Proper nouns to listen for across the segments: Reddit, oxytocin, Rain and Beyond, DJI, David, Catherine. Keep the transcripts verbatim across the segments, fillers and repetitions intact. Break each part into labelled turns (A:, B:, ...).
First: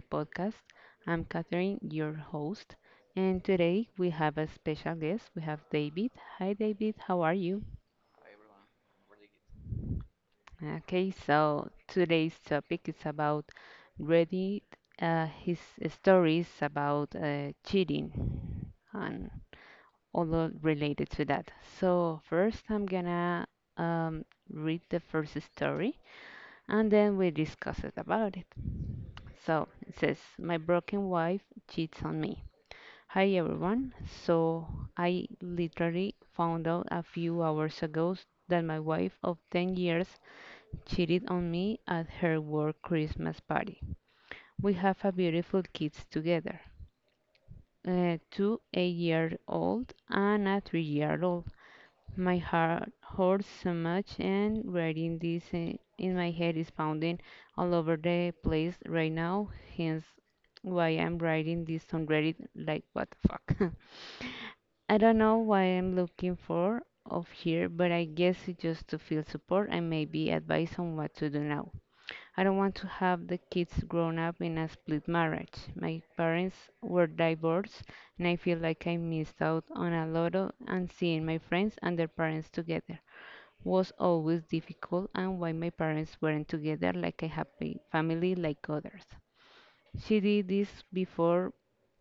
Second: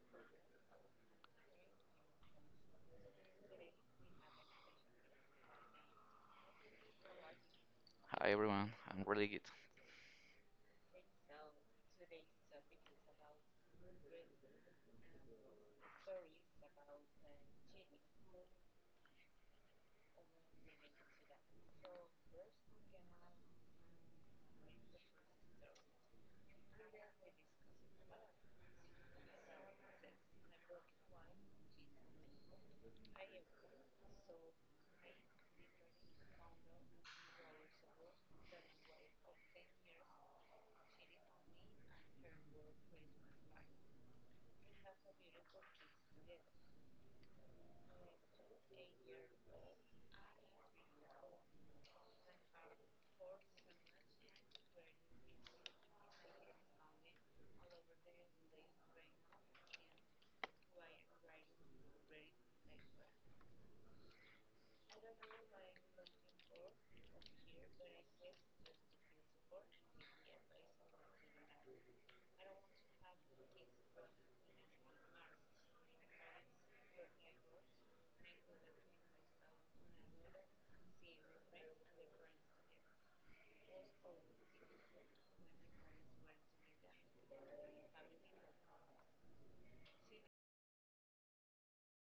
A: podcast. I'm Catherine, your host, and today we have a special guest. We have David. Hi, David, how are you?
B: Hi everyone, I'm really good.
A: Okay, so today's topic is about Reddit, uh, his stories about uh, cheating and all of related to that. So first, I'm gonna um, read the first story and then we discuss it about it. So it says, my broken wife cheats on me. Hi everyone. So I literally found out a few hours ago that my wife of ten years cheated on me at her work Christmas party. We have a beautiful kids together. Uh, two eight year old and a three year old. My heart hurts so much, and writing this in, in my head is pounding all over the place right now, hence why I'm writing this on Reddit, like what the fuck. I don't know what I'm looking for of here, but I guess it's just to feel support and maybe advice on what to do now. I don't want to have the kids grown up in a split marriage. My parents were divorced, and I feel like I missed out on a lot of and seeing my friends and their parents together was always difficult, and why my parents weren't together like a happy family like others. She did this before,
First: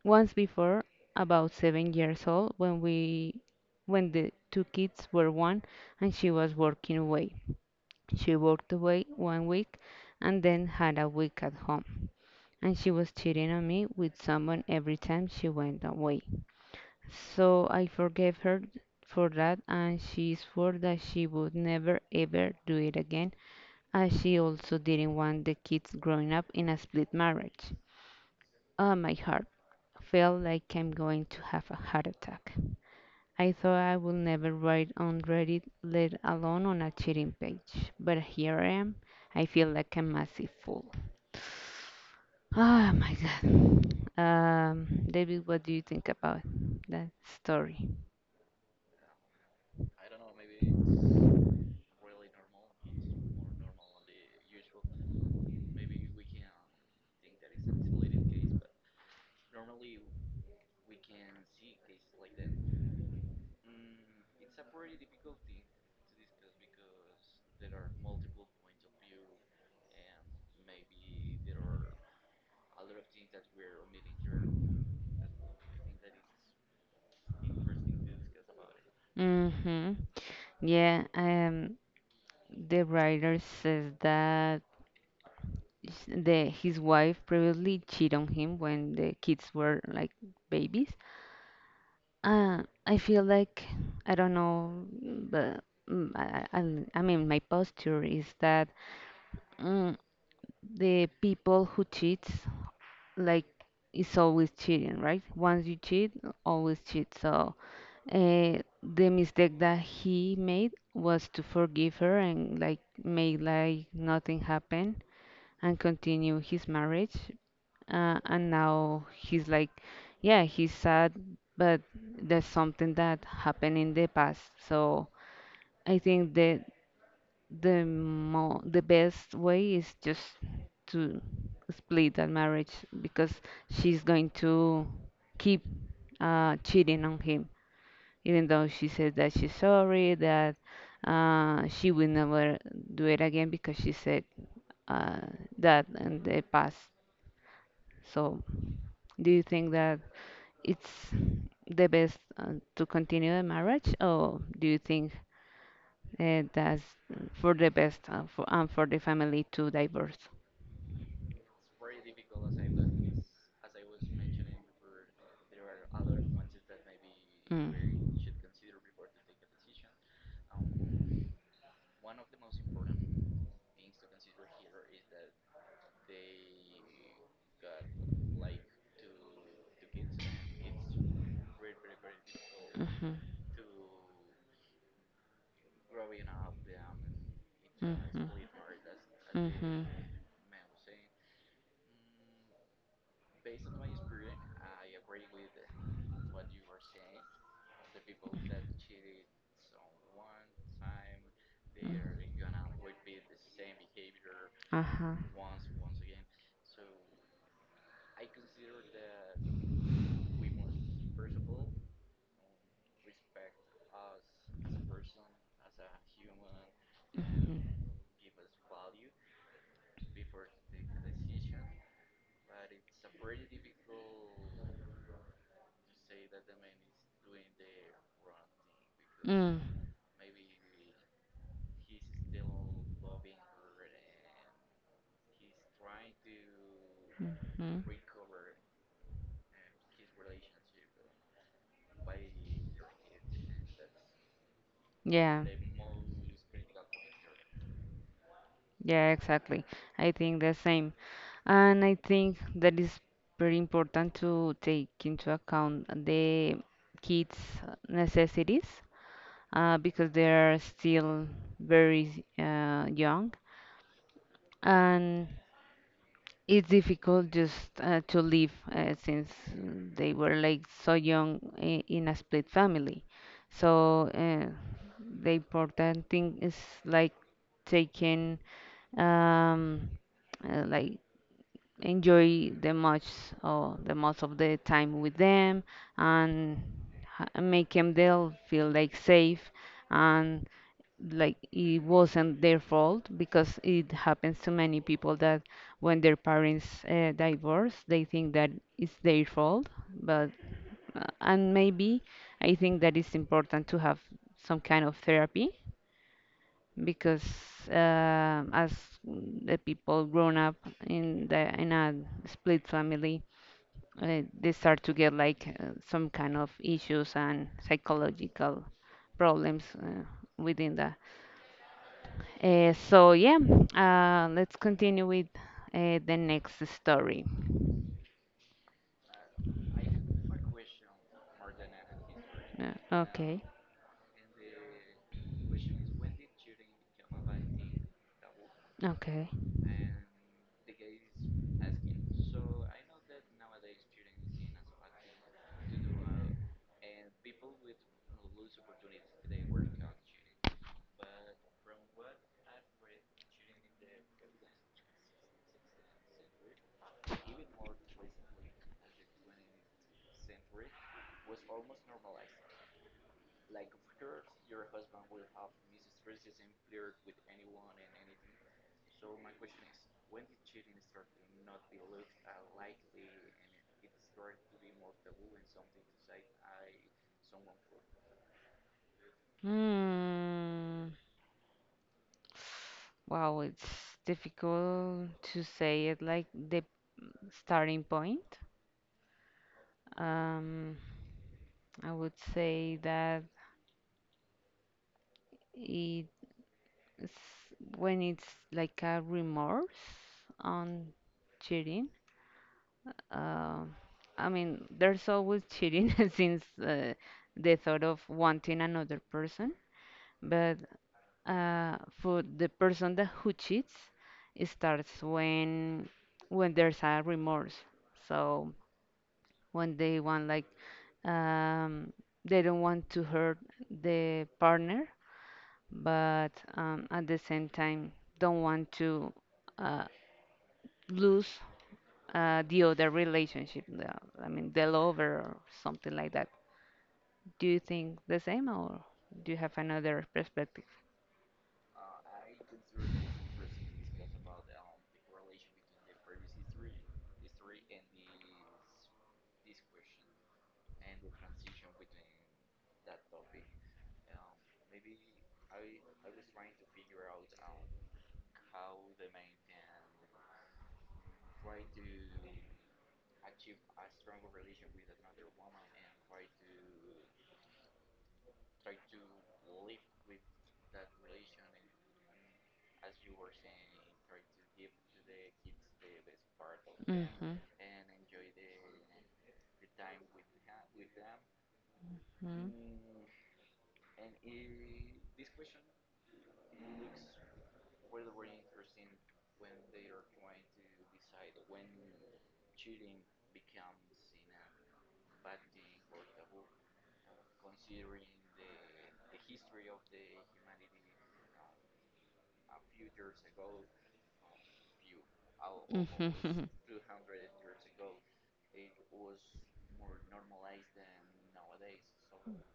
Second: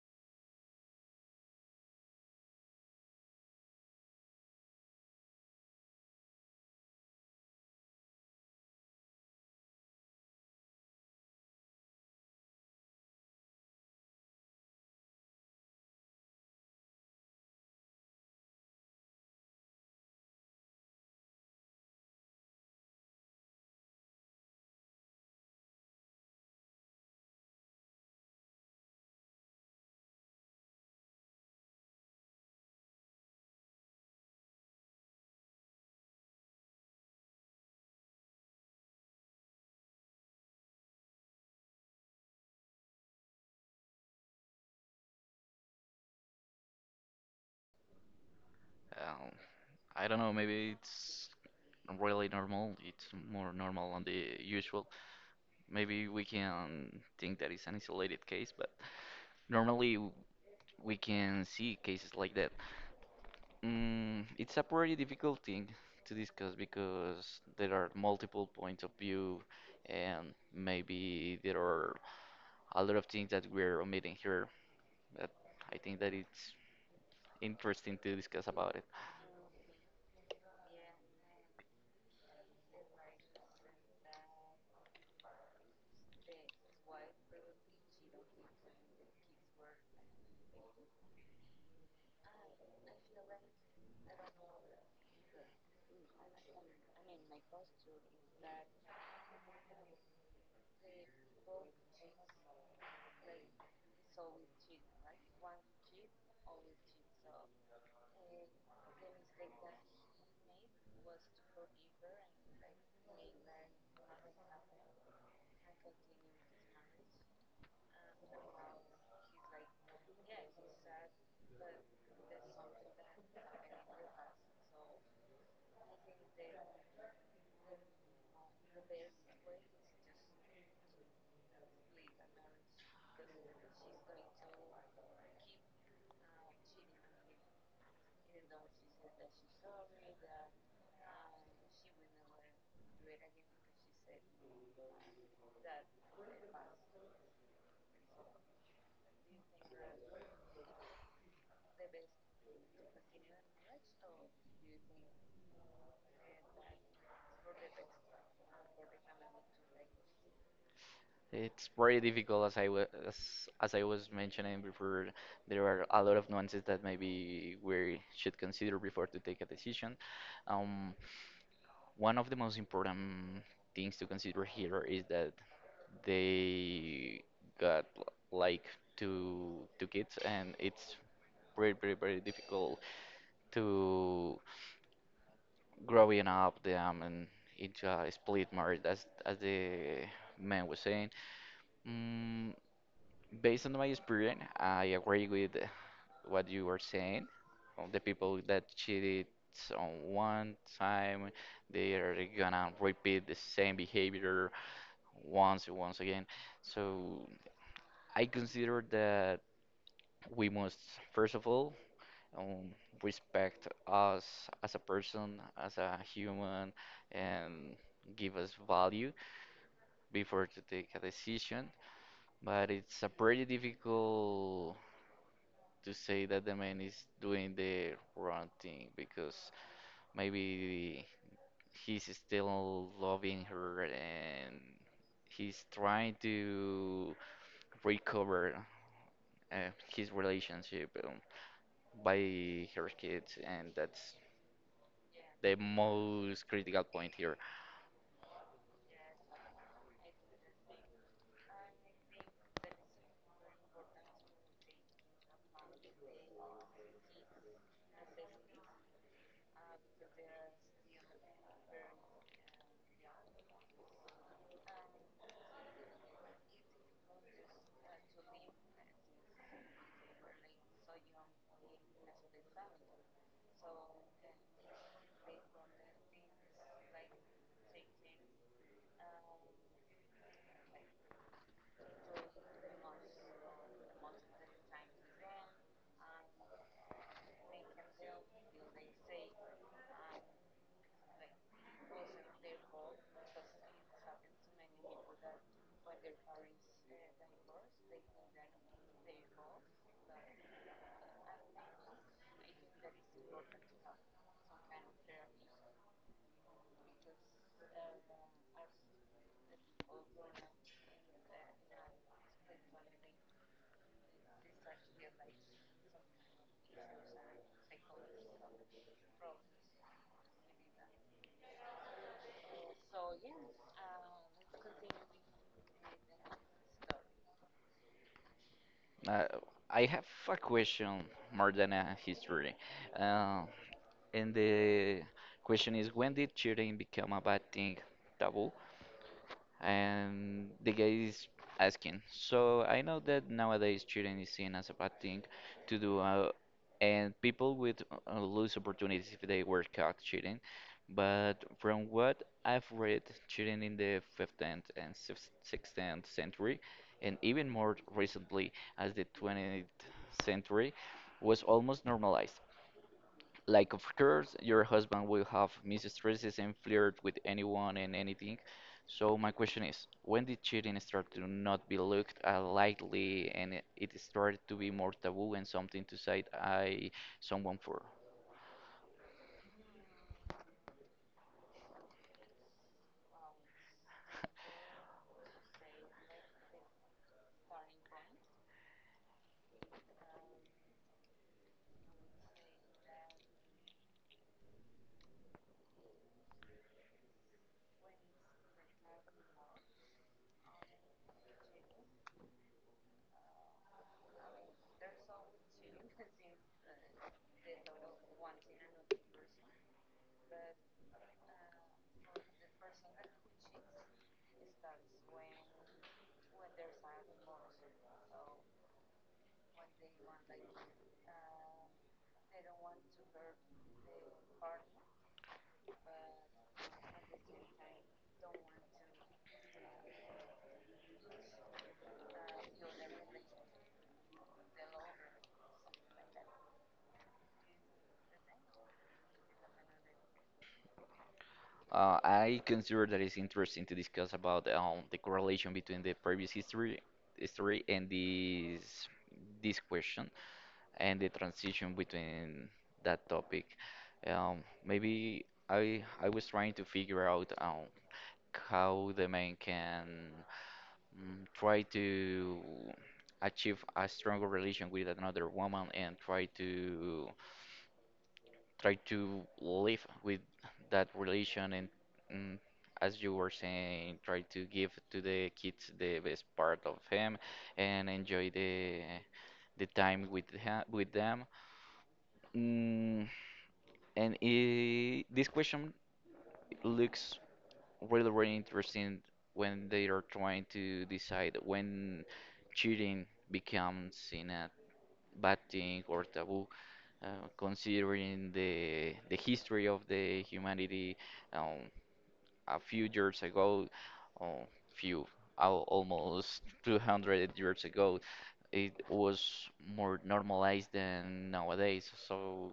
A: once before, about seven years old when we when the two kids were one and she was working away. She worked away one week and then had a week at home. And she was cheating on me with someone every time she went away. So I forgave her for that, and she swore that she would never ever do it again, as she also didn't want the kids growing up in a split marriage. Oh, my heart felt like I'm going to have a heart attack. I thought I would never write on Reddit, let alone on a cheating page. But here I am. I feel like a massive fool. Oh my God. Um, David, what do you think about that story?
B: Um, I don't know, maybe it's really normal. It's more normal than the usual. Maybe we can think that it's an isolated case, but normally w- we can see cases like that. Mm, it's a pretty difficult thing to discuss because there are multiple points of view, and maybe there are a lot of things that we're omitting here. But I think that it's interesting to discuss about it.
A: Mm-hmm. Yeah, um, the writer says that s- the his wife previously cheated on him when the kids were like babies. Uh, I feel like I don't know, but mm, I, I, I I mean my posture is that mm, the people who cheats like is always cheating, right? Once you cheat, always cheat. So uh, the mistake that he made was to forgive her and like make like nothing happened and continue his marriage, uh, and now he's like, yeah, he's sad, but there's something that happened in the past. So I think the the mo- the best way is just to split that marriage, because she's going to keep uh, cheating on him even though she says that she's sorry, that uh, she will never do it again, because she said uh, that in the past. So do you think that it's the best uh, to continue the marriage, or do you think uh, that's for the best uh, for, and for the family to divorce?
B: It's very difficult, as I was as, as I was mentioning before. There are a lot of nuances that maybe
A: Mm.
B: we should consider before to take a decision. Um, One of the most important things to consider here is that they got l- like two two kids, and it's very, very, very difficult to growing up them and into
A: Mhm.
B: a
A: Mhm.
B: split marriage, as as
A: Mhm.
B: the man was saying. Mm, Based on my experience, I agree with what you were saying. All The people that cheated on one time, they
A: Mhm.
B: are gonna repeat the same behavior
A: Uh huh.
B: once and once again. So I consider that we must, first of all, um, respect us as a person, as a human,
A: Mm-hmm.
B: and give us value before to take a decision. But it's a pretty difficult to say that the man is doing the wrong thing, because maybe he's still loving her and he's trying to
A: Hmm. Mm. Hmm.
B: recover uh, his relationship um, by her kids, and that's
A: Yeah.
B: the most critical point here.
A: Yeah, exactly. I think the same. And I think that is very important to take into account the kids' necessities, uh, because they are still very uh, young. And it's difficult just uh, to live uh, since mm, they were like so young i- in a split family. So uh, the important thing is like taking um, uh, like enjoy the much or the most of the time with them, and ha- make them they'll feel like safe, like it wasn't their fault, because it happens to many people that when their parents uh, divorce they think that it's their fault. But uh, and maybe I think that it's important to have some kind of therapy, because um as the people grown up in the in a split family, uh, they start to get like uh, some kind of issues and psychological problems uh, within the. Uh, so yeah, uh, let's continue with uh, the next story.
B: Uh, I have a question more than a history.
A: Uh,
B: Uh,
A: okay,
B: and the question is, when did cheating become a bad thing? Taboo?
A: okay.
B: And the guy is asking, so I know that nowadays cheating is seen as a bad thing to do, uh, and people would uh, lose opportunities if they were caught cheating. But from what I've read, cheating in the fifteenth and sixteenth century, and even more recently, as the twentieth century, was almost normalized. Like, of course, your husband will have mistresses and flirt with anyone and anything. So my question is, when did cheating start to not be looked at lightly, and it it started to be more taboo and something to say I someone for?
A: Hmm. Wow, it's difficult to say it like the starting point. Um, I would say that it's when it's like a remorse on cheating. Uh, I mean, there's always cheating since uh, the thought of wanting another person. But uh, for the person that who cheats, it starts when when there's a remorse. So when they want like um, they don't want to hurt the partner, but um, at the same time don't want to uh, lose uh, the other relationship, the, I mean, the lover or something like that. Do you think the same, or do you have another perspective?
B: Uh, I consider that it's interesting to discuss about um, the correlation between the previous history history and this this question, and the transition between that topic. Um, maybe I I was trying to figure out um, how the man can mm, try to achieve a stronger relation with another woman, and try to try to live with that relation and, mm, as you were saying, try to give to the kids the best part of him,
A: Mm-hmm.
B: and enjoy the the time with ha with them.
A: Mm-hmm.
B: Mm, And I this question looks really, really interesting when they are trying to decide when cheating becomes in a bad thing or taboo, uh, considering the the history of the humanity, um, a few years ago, uh, few al almost two hundred years ago, it was more normalized than nowadays. So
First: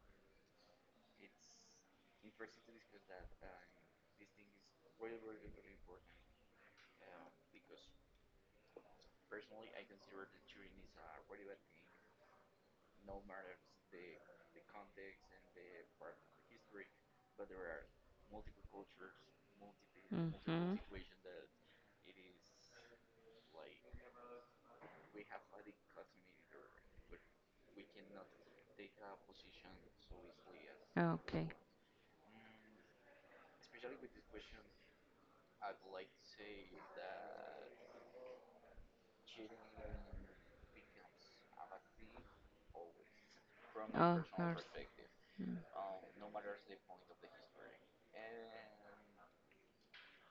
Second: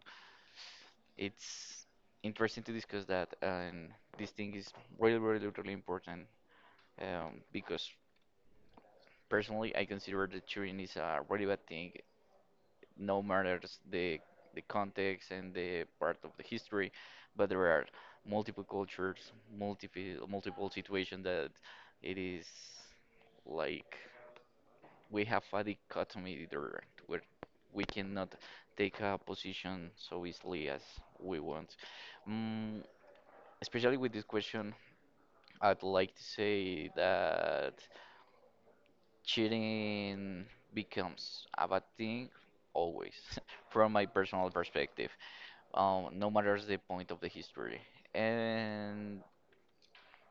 B: it's interesting to discuss that, and this thing is really, really, really important, um, because personally, I consider that cheating is a really bad thing, no matters the the context and the part of the history, but there are multiple cultures, multiple multiple
A: Mhm.
B: situations that it is like we have a dichotomy there where we cannot take a position so easily as we
A: Okay.
B: want. Mm, especially with this question, I'd like to say that cheating becomes a bad thing always, from my
A: Oh, of
B: personal
A: course.
B: perspective, um, no matter the point of the history. And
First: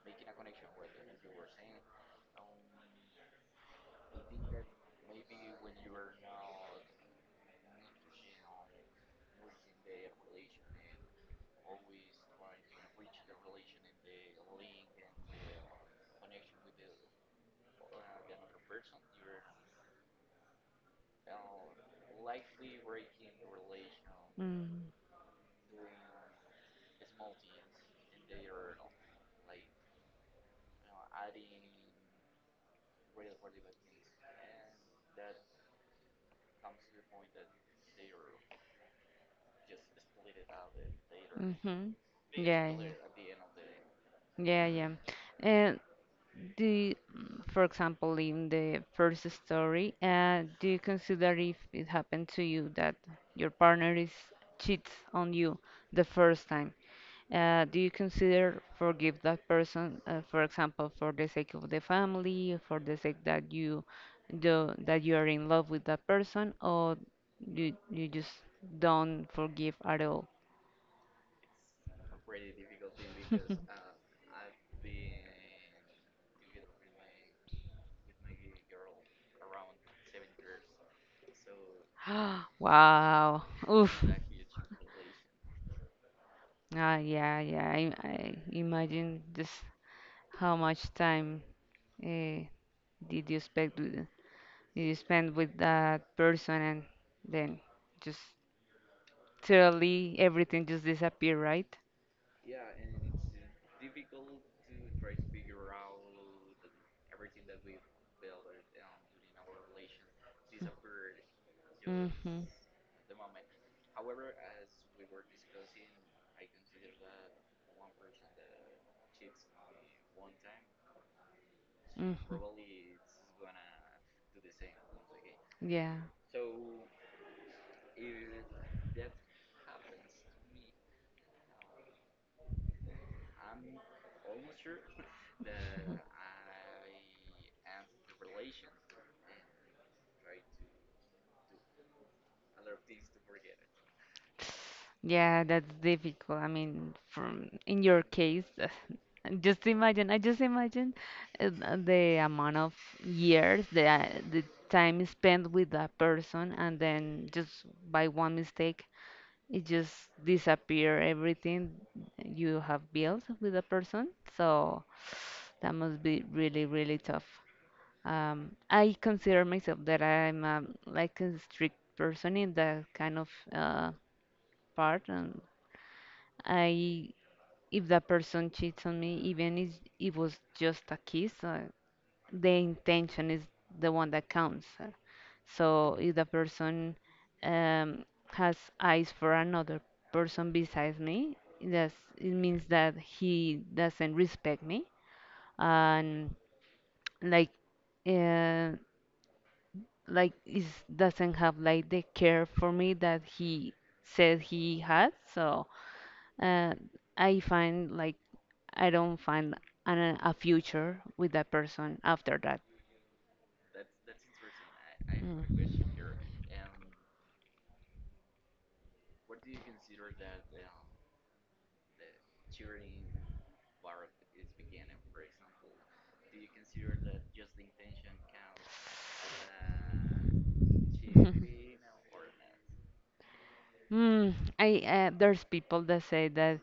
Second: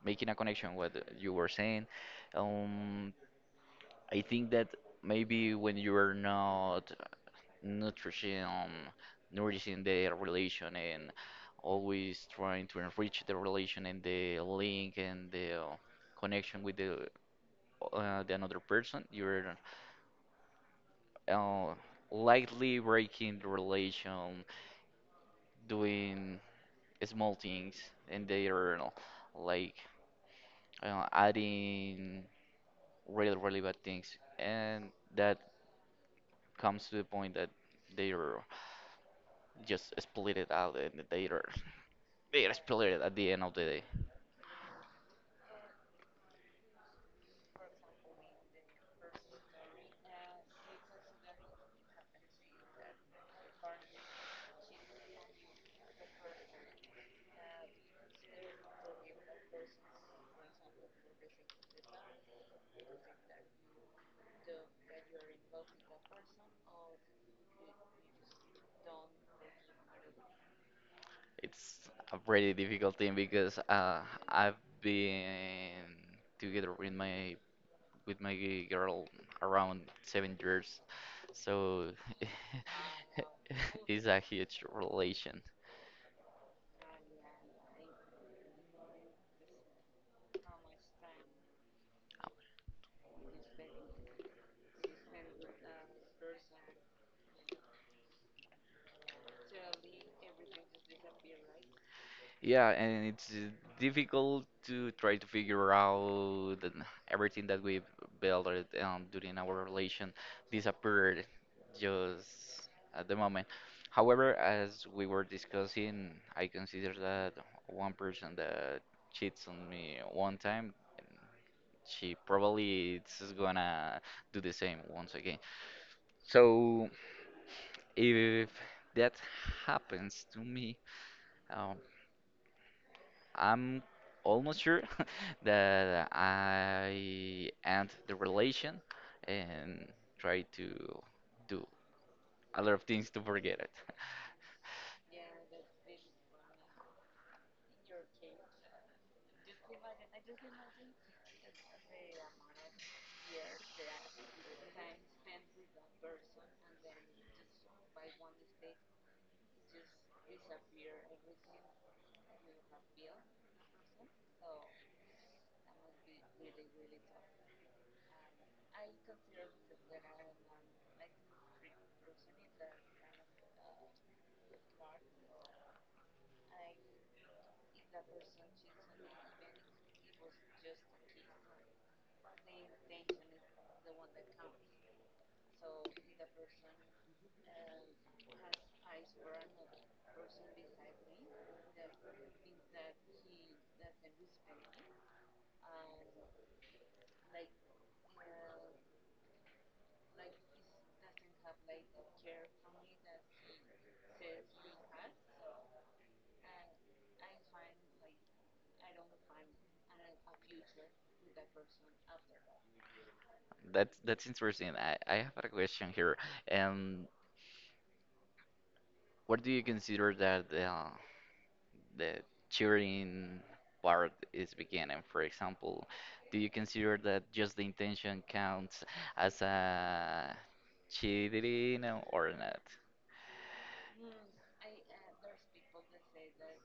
B: making a connection with what you were saying, um, I think that maybe when you are not nourishing, nourishing the relation, and always trying to enrich the relation and the link and the, uh, connection with the uh, the another person. You're uh, lightly breaking the relation,
A: Mm-hmm.
B: doing small things, and they are like uh, adding really, really bad things. And that comes to the point that they are just split it out, and they are
A: Mm-hmm.
B: they are
A: Yeah, yeah.
B: split at the end of the day.
A: Yeah, yeah. And the, mm, for example, in the first story, uh, do you consider if it happened to you that your partner is cheats on you the first time? Uh, do you consider forgive that person, uh, for example, for the sake of the family, for the sake that you do, that you are in love with that person, or you you just don't forgive at all?
B: It's a pretty difficult thing because, uh, I've been together with my with my g- girl around seven years, so
A: Wow.
B: it's
A: Oof.
B: a huge relation.
A: Ah, yeah, yeah. I, I imagine just how much time uh, did you spend with, did you spend with that person, and then just totally everything just disappear, right?
B: Yeah, and it's uh, difficult to try to figure out that everything that we built, or, um, during our relation, disappeared
A: Mm-hmm.
B: just at the moment. However, as we were discussing, I consider that one person that cheats on me one time, she
A: Mm-hmm.
B: probably is gonna do the same once again.
A: Yeah.
B: So if that happens to me, um, I'm almost sure that I end the relation and try to do a lot of things to forget it.
A: Yeah, that's difficult. I mean, from in your case, just imagine, I just imagine uh, the amount of years, the uh, the time spent with that person, and then just by one mistake, it just disappear everything you have built with a person. So that must be really, really tough. Um, I consider myself that I'm um, like a strict person in that kind of uh, part. And I, if that person cheats on me, even if it was just a kiss, uh, the intention is the one that counts. Uh, so if the person um, has eyes for another person besides me, that's, it means that he doesn't respect me, and like uh, like is doesn't have like the care for me that he said he had. So uh, I find like I don't find an, a future with that person after that.
B: That's that's interesting. I, I have a
A: Mm.
B: question here. Um, what do you consider that, uh, the cheering part is beginning? For example, do you consider that just the intention counts as a cheating or not?
A: Mm, I uh, there's people that say that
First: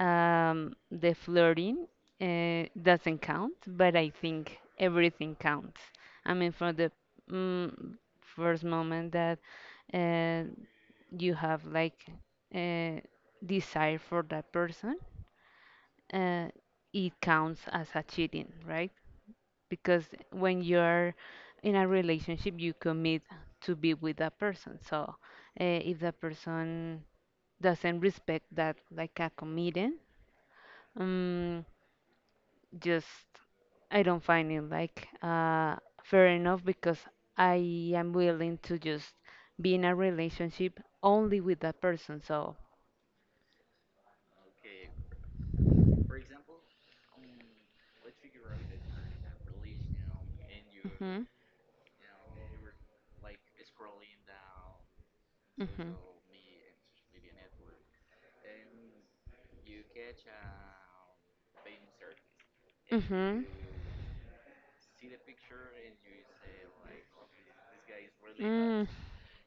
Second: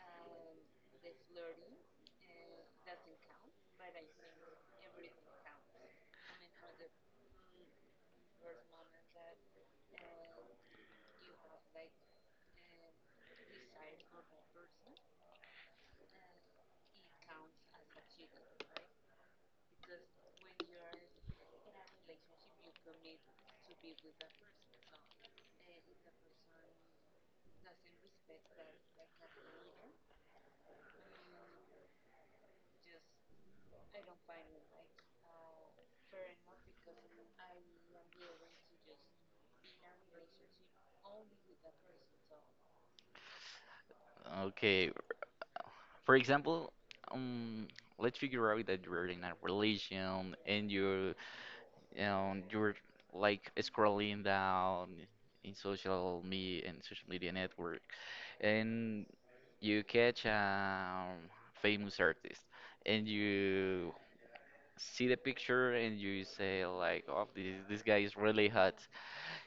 A: um, the flirting uh, doesn't count, but I think everything counts. I mean, from the mm, first moment that uh, you have like uh, desire for that person, uh, it counts as a cheating, right? Because when you're in a relationship you commit to be with that person, so uh, if that person doesn't respect that like a commitment, um, just I don't find it like uh, fair enough, because I am willing to just be in a relationship only with that person, so.
B: Okay, for example, um, let's figure out that you're in a relation and you,
A: Hmm.
B: you know, you're like scrolling down in
A: Hmm.
B: social media and social media network, and you catch a famous artist, and
A: Hmm.
B: you see the picture and you say like, "Oh, this this guy is really hot."
A: Mm,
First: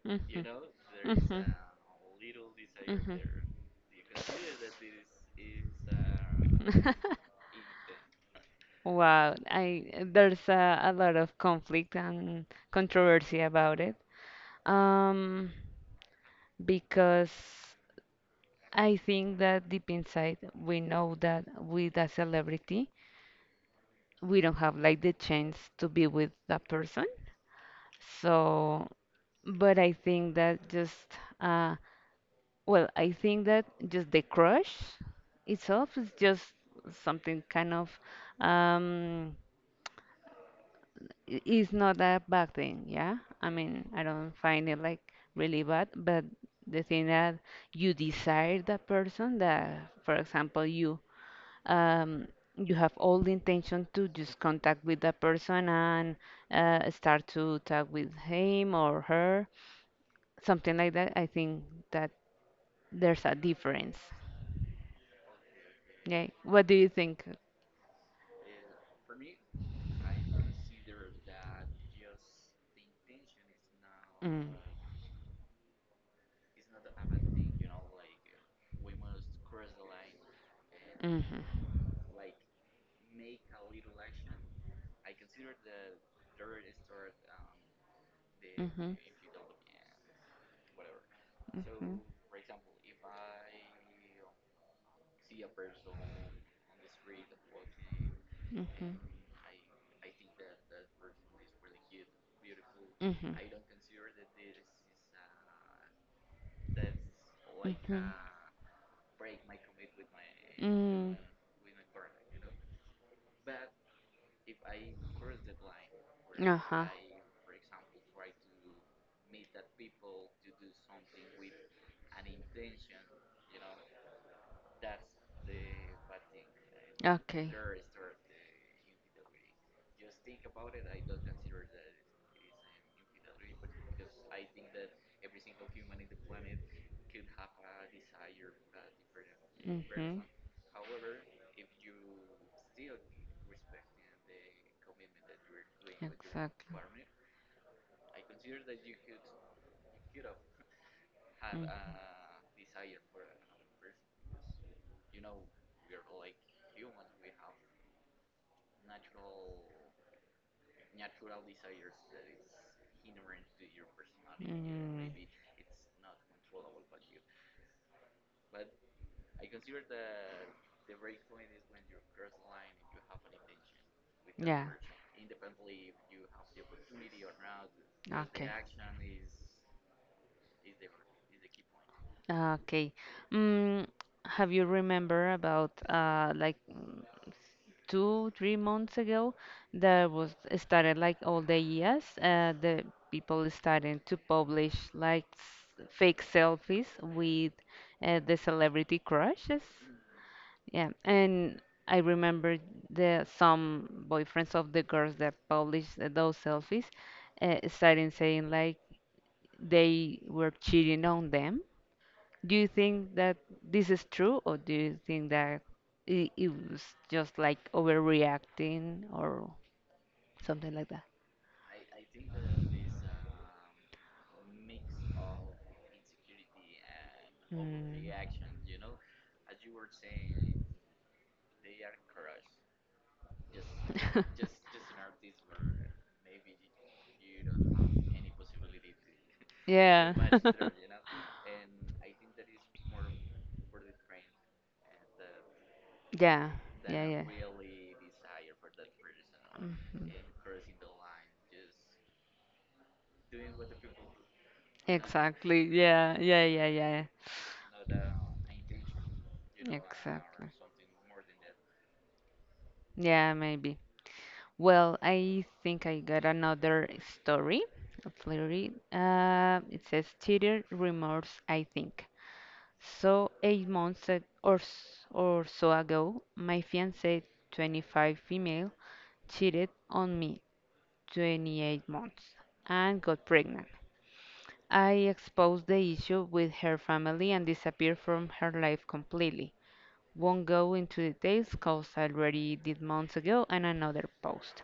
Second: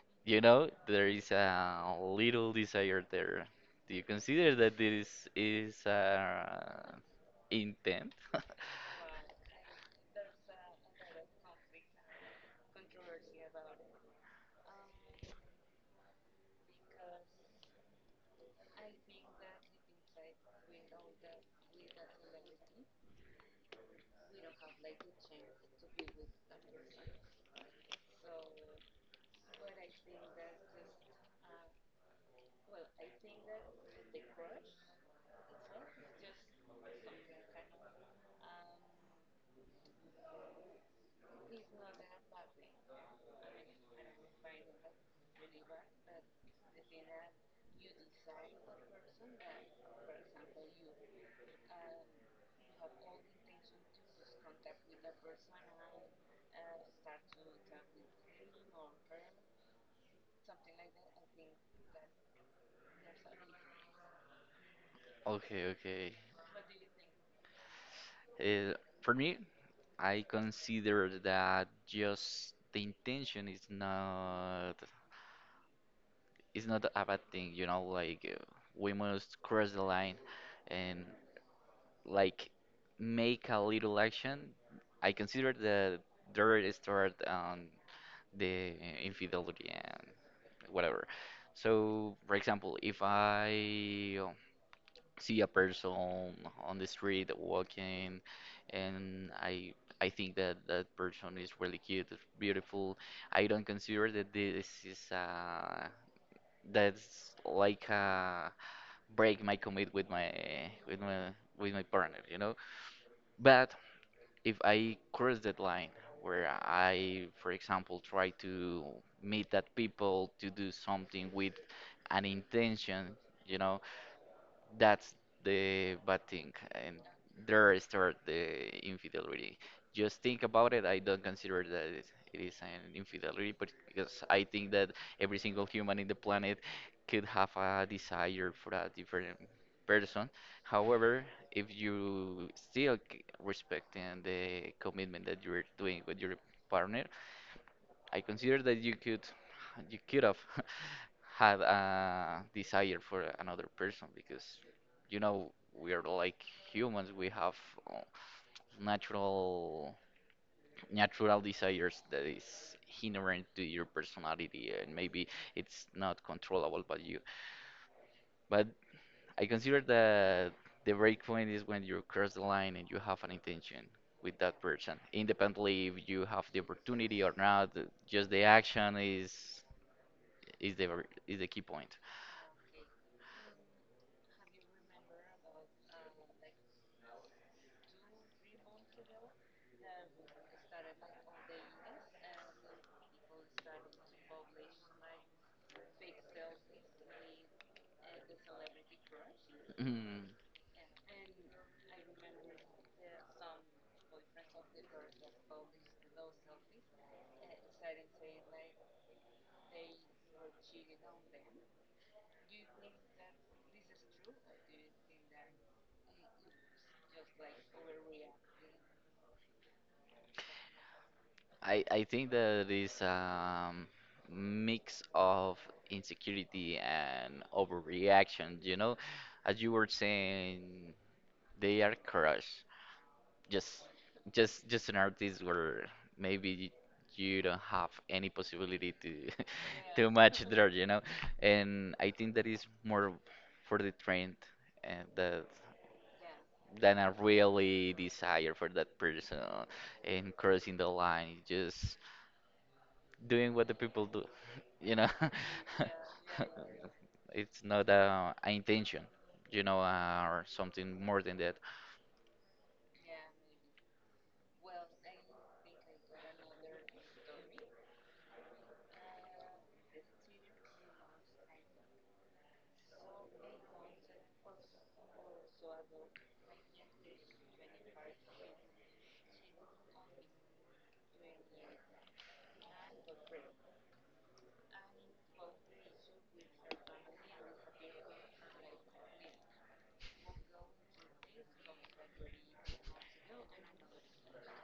A: mhm,
B: You know, there is
A: mhm,
B: a little desire there. Do you consider that this is, uh,
A: mhm.
B: intent?
A: Wow, I there's a, a lot of conflict and controversy about it. Um, because I think that deep inside we know that with a celebrity we don't have like the chance to be with that person. So, but I think that just uh, well, I think that just the crush itself is just something kind of um i- is not a bad thing, yeah? I mean, I don't find it like really bad, but the thing that you desire that person, that for example you um you have all the intention to just contact with that person and uh, start to talk with him or her, something like that. I think that there's a difference.
B: Okay, okay.
A: Yeah. What do you think?
B: Uh, for me, I consider that just the intention is
A: Mm.
B: not is not a bad thing, you know, like, uh, we must cross the line and
A: Mhm.
B: like make a little action. I consider the dirt start on
A: Mhm.
B: the
A: Mhm.
B: infidelity and whatever.
A: Mhm.
B: So, for example, if I see a person on the street walking,
A: Mhm.
B: and I I think that that person is really cute, is beautiful,
A: Mhm.
B: I don't consider that this is uh that's like uh break my commit with my with
A: Mm.
B: my with my partner, you know. But if I cross that line where
A: Uh-huh.
B: I, for example, try to meet that people to do something with an intention, you know, that's the bad thing. And
A: Okay.
B: there start the infidelity. Just think about it. I don't consider that it it is an infidelity, but because I think that every single human in the planet could have a desire for a different
A: Mhm.
B: person. However, if you still respecting the commitment that you're doing with your
A: Exactly.
B: partner, I consider that you could you could have had a desire for another person, because you know we are like humans. We have, uh, natural
A: Mhm.
B: natural desires that is inherent to your personality, and
A: Mm.
B: maybe it's not controllable by you. But I consider that the break point is when you cross the line and you have an intention with that
A: Yeah.
B: person, independently if you have the opportunity or not. Just the
A: Okay.
B: action is is the ver- is the key point.
A: Okay. Mm, have you remember about uh like mm, two, three months ago there was started like all the years uh the people starting to publish like s- fake selfies with uh, the celebrity crushes?
B: Mm,
A: Yeah, and I remember the some boyfriends of the girls that published th- those selfies uh, starting saying like they were cheating on them. Do you think that this is true, or do you think that it, it was just like overreacting or something like that?
B: I I think that is um mix of insecurity and
A: Mm. Yeah.
B: overreaction. You know, as you were saying, they are crushed. Just just just an artist where maybe you don't have any possibility to to match there. You know, and I think that is more for the trend and the,
A: Yeah.
B: than
A: Yeah, yeah,
B: I
A: yeah.
B: really desire for that person,
A: Mhm.
B: and crossing the line, just doing what the people do, you know.
A: Exactly. Yeah, yeah, yeah, yeah.
B: It's not uh, an intention, you know, uh, or
A: Exactly.
B: something more than that.
A: Yeah, maybe. Well, I think I got another story. Let's read. it. read. Uh, it says teeter remorse, I think. So eight months ag- or s- or so ago, my fiancée, twenty-five female, cheated on me twenty-eight months and got pregnant. I exposed the issue with her family and disappeared from her life completely. Won't go into details cause I already did months ago and another post.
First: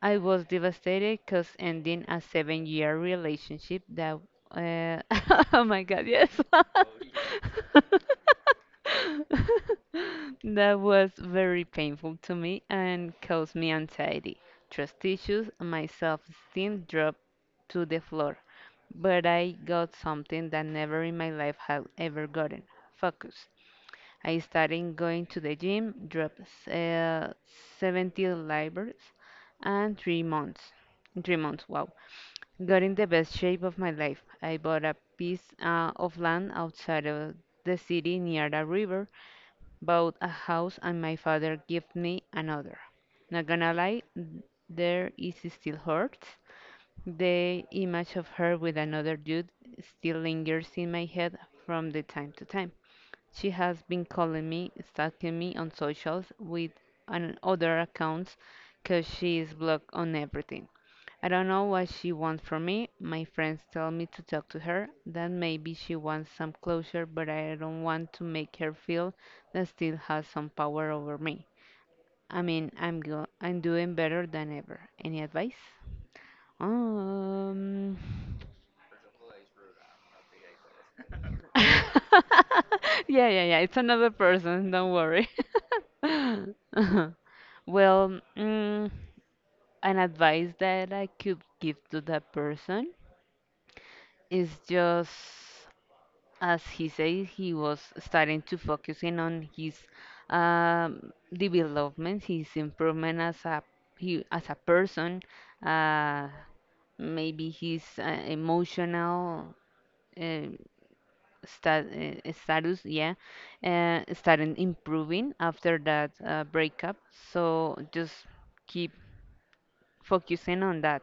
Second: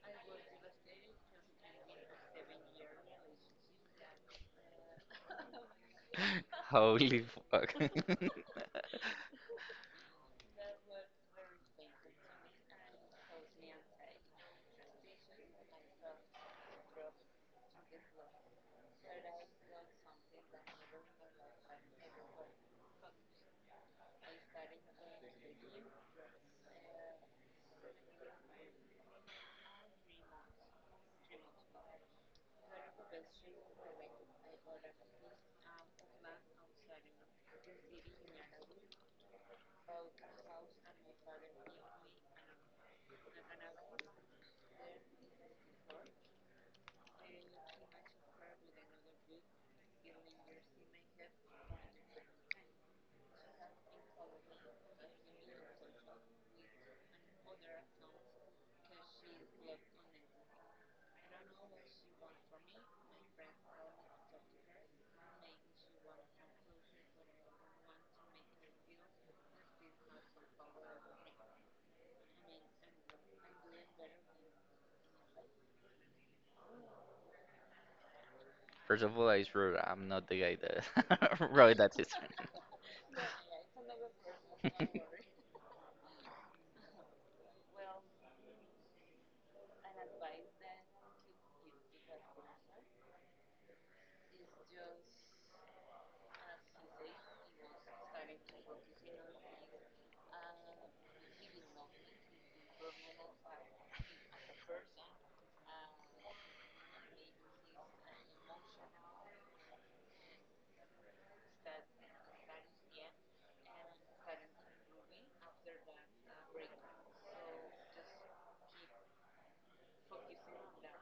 A: I was devastated cause ending a seven year relationship that uh, oh my god, yes.
B: Holy fuck.
A: that was very painful to me and caused me anxiety, trust issues, and my self-esteem dropped to the floor. But I got something that never in my life had ever gotten focus. I started going to the gym, dropped uh, seventy libras and three months. In three months, wow. Got in the best shape of my life. I bought a piece uh, of land outside of the city near the river, bought a house, and my father gave me another. Not gonna lie, there is still hurt, the image of her with another dude still lingers in my head from the time to time. She has been calling me, stalking me on socials with an other accounts because she is blocked on everything. I don't know what she wants from me. My friends tell me to talk to her, that maybe she wants some closure, but I don't want to make her feel that still has some power over me. I mean, I'm go- I'm doing better than ever. Any advice? Um,
B: First of all, I swear I'm not the guy that wrote that.
A: yeah, yeah, yeah. It's another person. Don't worry. Well, mm, an advice that I could give to that person is just as he said, he was starting to focus in on his um, development, his improvement as a he, as a person, uh, maybe his uh, emotional uh, sta uh, status, yeah, uh, started improving after that uh, breakup. So just keep focusing on that.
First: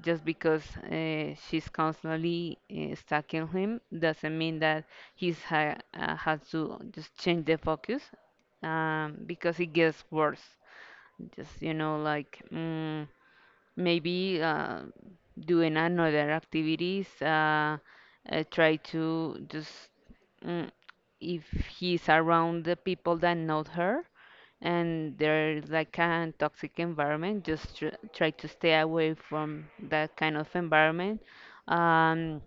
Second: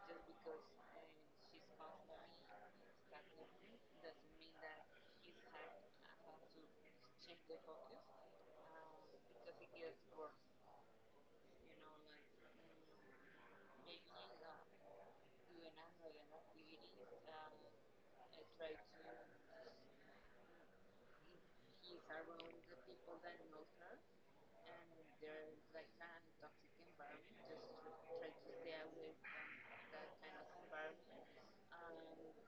A: Just because uh, she's constantly uh, stuck in him doesn't mean that he's ha uh, has to just change the focus um, because it gets worse. Just, you know, like. Mm, maybe uh, doing another activities uh, uh, try to just mm, if he's around the people that know her and there's like a toxic environment just tr try to stay away from that kind of environment um,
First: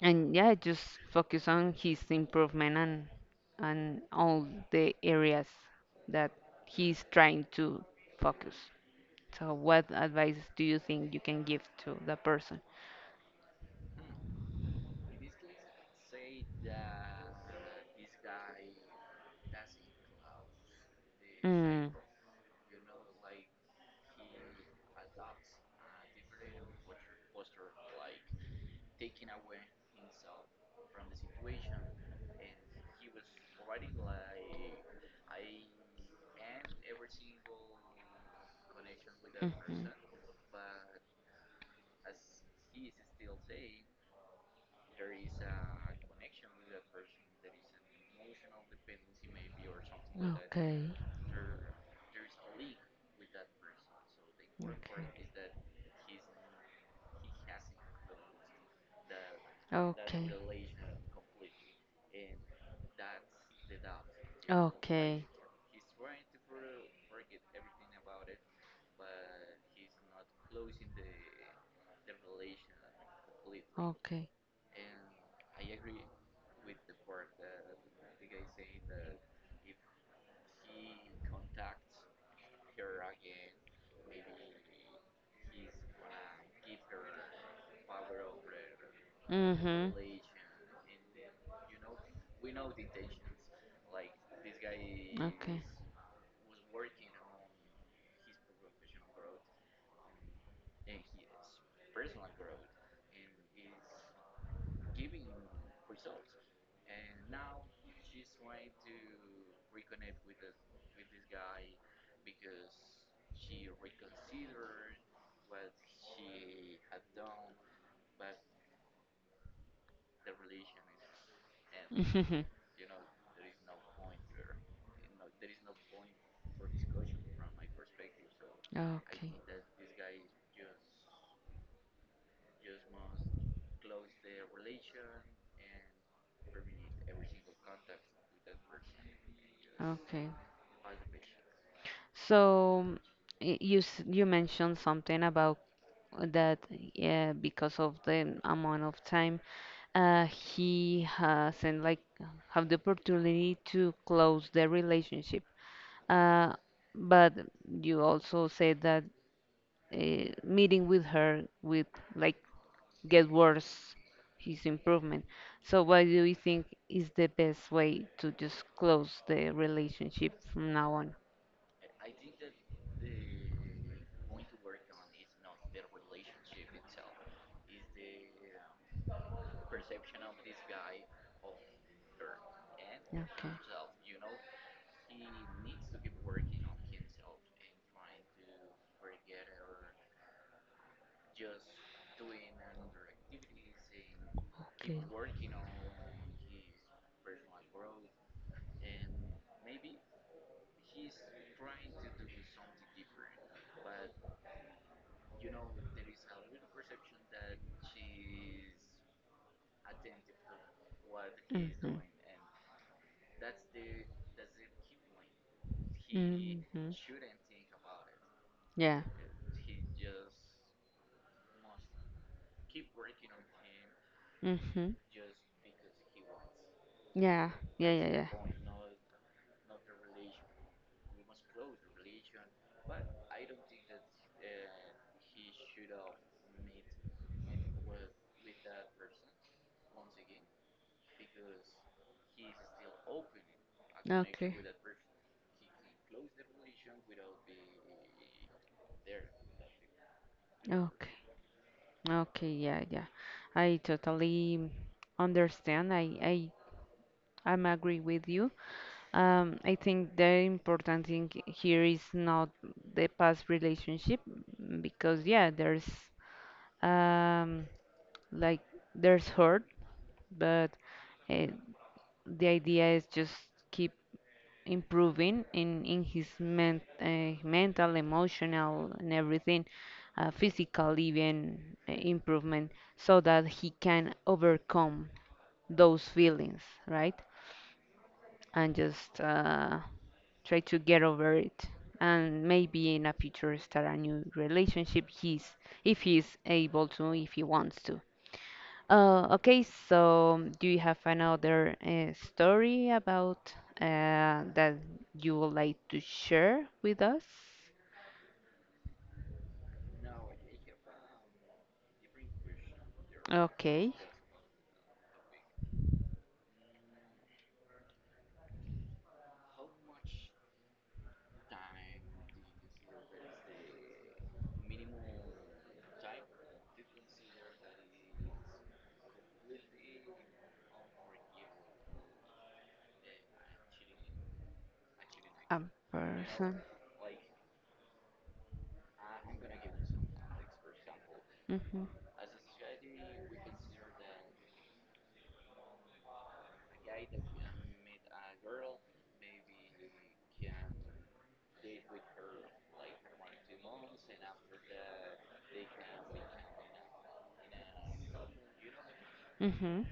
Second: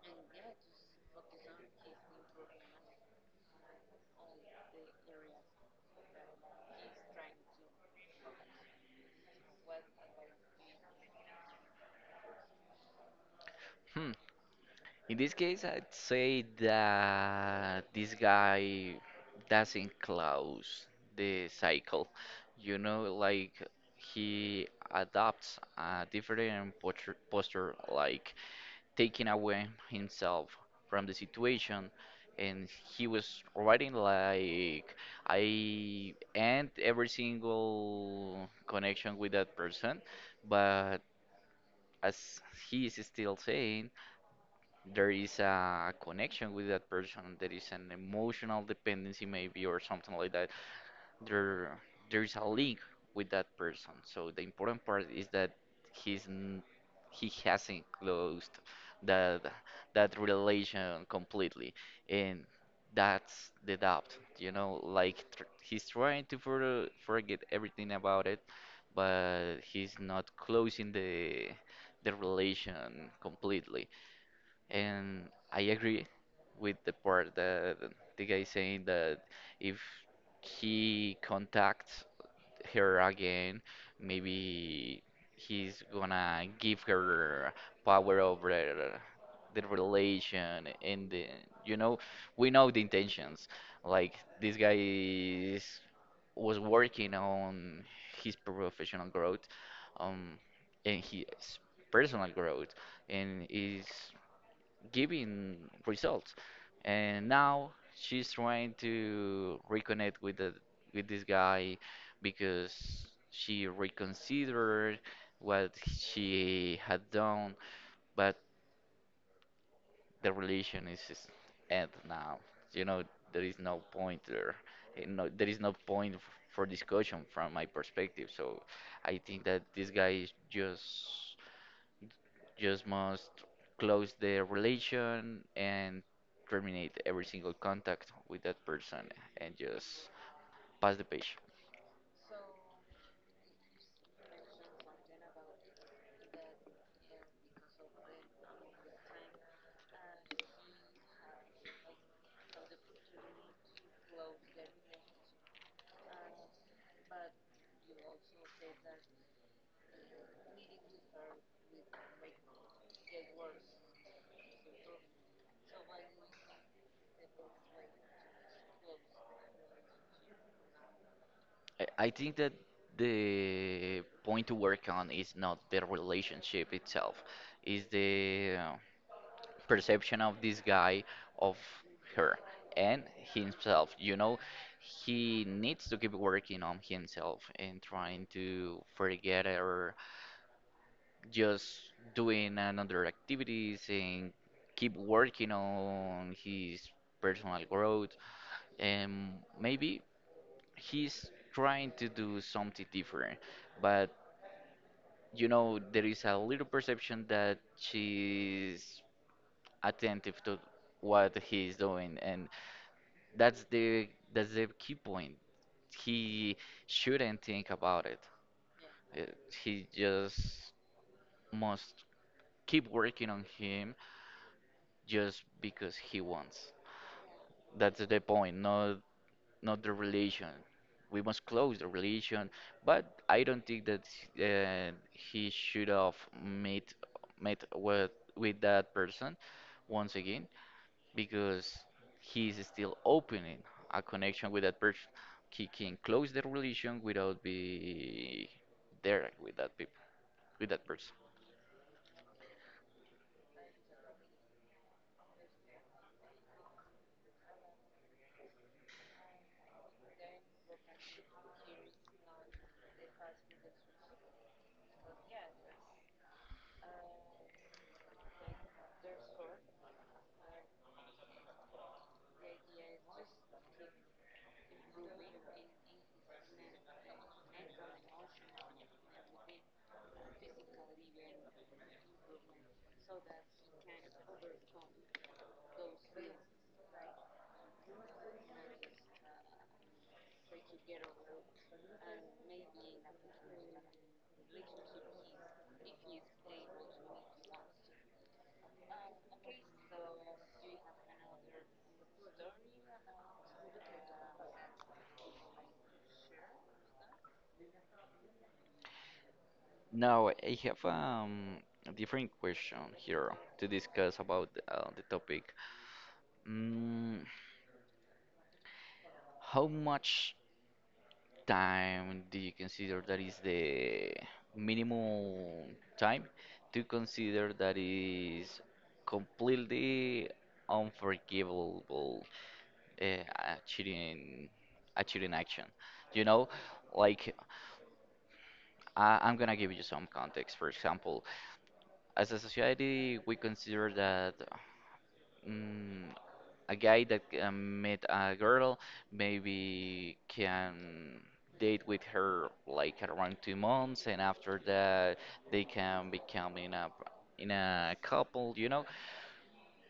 A: and yeah just focus on his improvement and and all the areas that he's trying to focus. So, what advice do you think you can give to that person?
B: Hmm. In this case, I'd say that this guy doesn't close the
A: Mm.
B: cycle. You know, like he adopts a different posture, posture, like taking away himself from the situation. And he was writing like, I end every single connection with that
A: Mhm.
B: person, but as he is still saying, there is a connection with that person. There is an emotional dependency, maybe, or something like that.
A: Okay.
B: There, there is a link with that person. So the important part is that he's n- he hasn't closed that
A: Okay.
B: that
A: Okay.
B: relation completely, and that's the doubt. You know,
A: Okay.
B: like tr he's trying to for forget everything about it, but he's not closing the the relation completely.
A: Okay.
B: And I agree with the part that the guy saying that if he contacts her again, maybe he's gonna give her power over the
A: Mhm.
B: relation and the, you know, we know the intentions. Like this guy
A: Okay.
B: is was working on his professional growth, um, and his personal growth, and is giving results. And now she's trying to reconnect with the with this guy, because she reconsidered what she had done, but the relation is is end now.
A: Mhm.
B: You know, there is no point there. eh, No, there is no point f- for discussion from my perspective. So I
A: Okay.
B: think that this guy is just just must close the relation and terminate every single contact with that person, and just
A: Okay.
B: pass the page.
A: So y- you s- you mentioned something about that, yeah, because of the amount of time uh, he hasn't like have the opportunity to close the relationship. Uh, but you also said that uh, meeting with her with like get worse his improvement. So what do you think is the best way to just close the relationship from now on?
B: I, I think that the point to work on is not the relationship itself, is the, uh, perception of this guy of her and
A: Okay.
B: himself. You know, he needs to keep working on himself and trying to forget her, just doing another activities, and keep
A: Okay.
B: working on his personal growth. And maybe he's trying to do something different, but you know there is a little perception that she's attentive to what he's
A: Mhm.
B: doing, and that's the that's the key point. He
A: Mhm.
B: shouldn't think about it.
A: Yeah.
B: Uh, he just must keep working on him
A: Mhm.
B: just because he wants.
A: Yeah. Yeah.
B: That's
A: Yeah.
B: the
A: Yeah.
B: point, not not the relation. We must close the relation, but I don't think that, uh, he should have met met with with that person once again, because he is still opening a connection
A: Okay.
B: with that person. He can close the relation without be there with that people with that person.
A: Okay. Okay. Yeah. Yeah. I totally understand. I. I. I'm agree with you. Um, I think the important thing here is not the past relationship, mm, because yeah, there's um like there's hurt, but uh, the idea is just keep improving in in his men, uh, mental, emotional, and everything, uh, physical even uh, improvement, so that he can overcome those feelings, right? And just uh, try to get over it. And maybe in a future start a new relationship. He's if he's able to, if he wants to. Uh, okay, so do you have another uh, story about uh, that you would like to share with us?
B: Now, I have, um, a different question here to
A: Okay,
B: discuss about, uh, the topic. Mm, how much time do you consider that is the minimum time to consider that is completely unforgivable, uh, a cheating, a cheating
A: a
B: action? You know,
A: person.
B: like I, I'm gonna give you some context. For example,
A: Mm-hmm.
B: as a society, we consider that. mm a guy that, um, met a girl, maybe can date with her like around two months, and after that they can become in a in a couple, you know.
A: Mm-hmm.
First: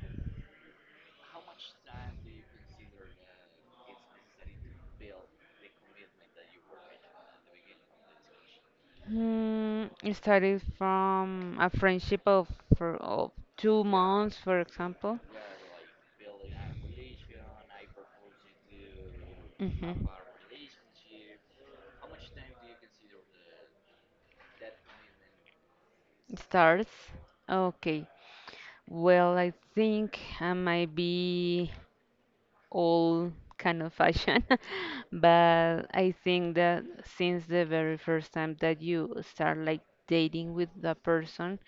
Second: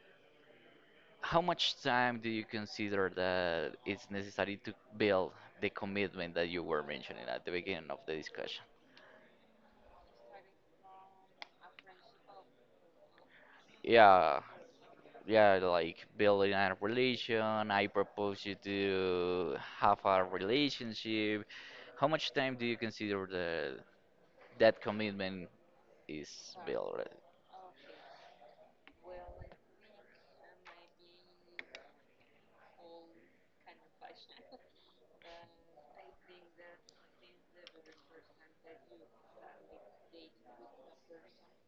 B: How much time do you consider that it's necessary to build the commitment that you were mentioning at the beginning of the discussion?
A: Hmm, it started from a friendship of for of two months,
B: Yeah,
A: for example.
B: yeah, like building a relation. I propose you to have
A: Mm-hmm.
B: a relationship. How much time do you consider the That commitment is,
A: It
B: well,
A: starts.
B: already?
A: Okay. Well, I think I might be all kind of fashion. But I think that since the very first time that you start like dating with the person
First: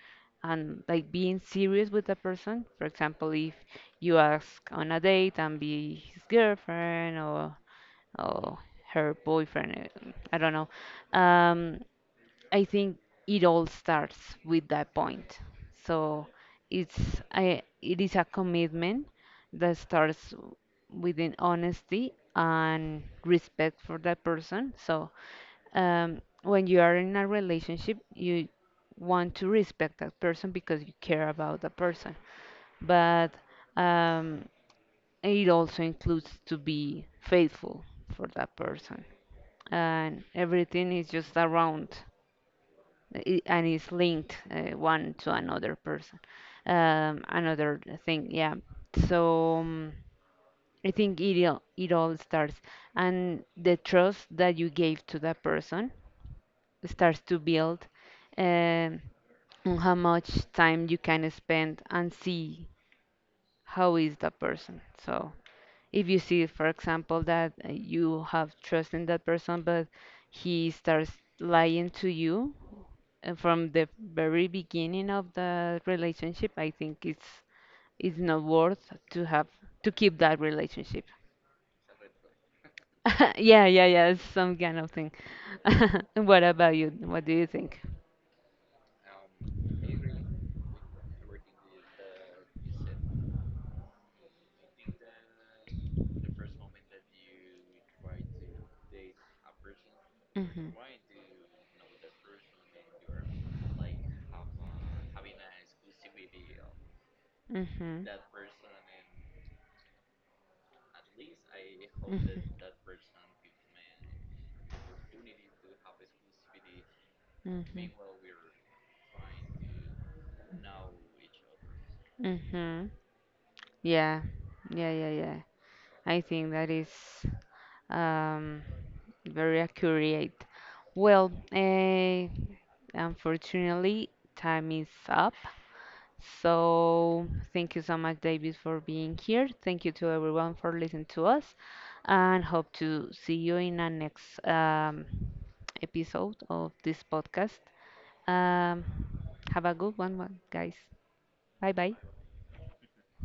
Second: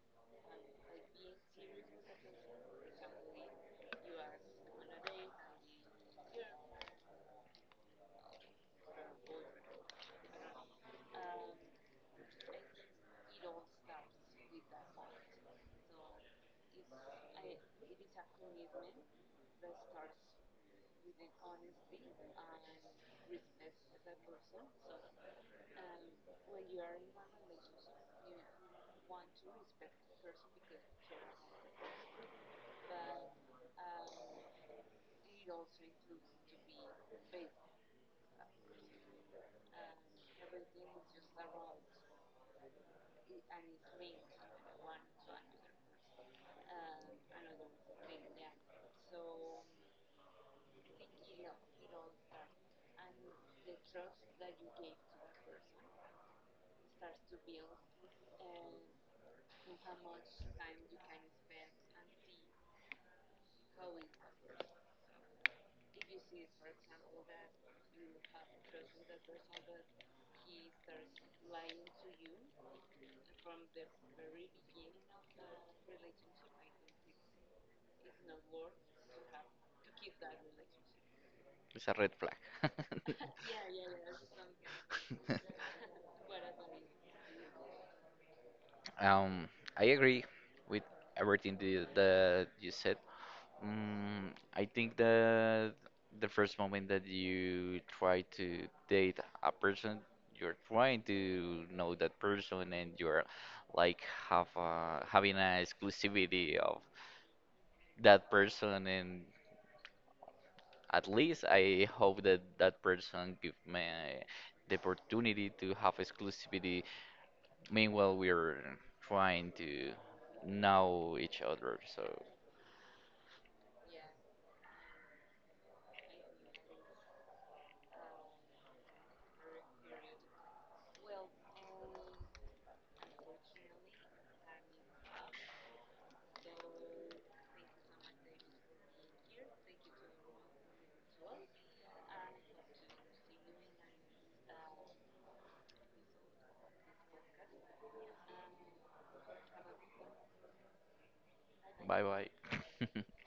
A: and like being serious with the person, for example, if you ask on a date and be his girlfriend or or her boyfriend, uh, I don't know. um I think it all starts with that point. So it's I it is a commitment that starts within honesty and respect for that person. So um, when you are in a relationship, you want to respect that person because you care about that person. But um, it also includes to be faithful for that person, and everything is just around i- and it's linked uh, one to another person, um, another thing, yeah. So um, I think it all, it all starts and the trust that you gave to that person starts to build um, on how much time you can spend and see how is that person. So if you see, for example, that uh, you have trust in that person, but he starts lying to you uh, from the very beginning of the relationship, I think it's it's not worth to have to keep that relationship.
B: It's a red flag.
A: Yeah, yeah, yeah, it's some kind of thing. What about you? What do you think?
B: Um, I agree with everything the, that you said. Mm, I think that the first moment that you try to date a person, you're
A: Hmm.
B: trying to know that person, and you're like have a, having an exclusivity of
A: Hmm.
B: that person. And At least I hope
A: Hmm.
B: that that person give me the opportunity to have exclusivity.
A: Mm-hmm.
B: Meanwhile, we're trying to know each other. So,
A: Mm-hmm. Yeah. Yeah, yeah, yeah. I think that is um, very accurate. Well, eh, unfortunately, time is up. So thank you so much, David, for being here. Thank you to everyone for listening to us, and hope to see you in our next um, episode of this podcast. Um, have a good one, one- guys. Bye bye.
B: bye bye.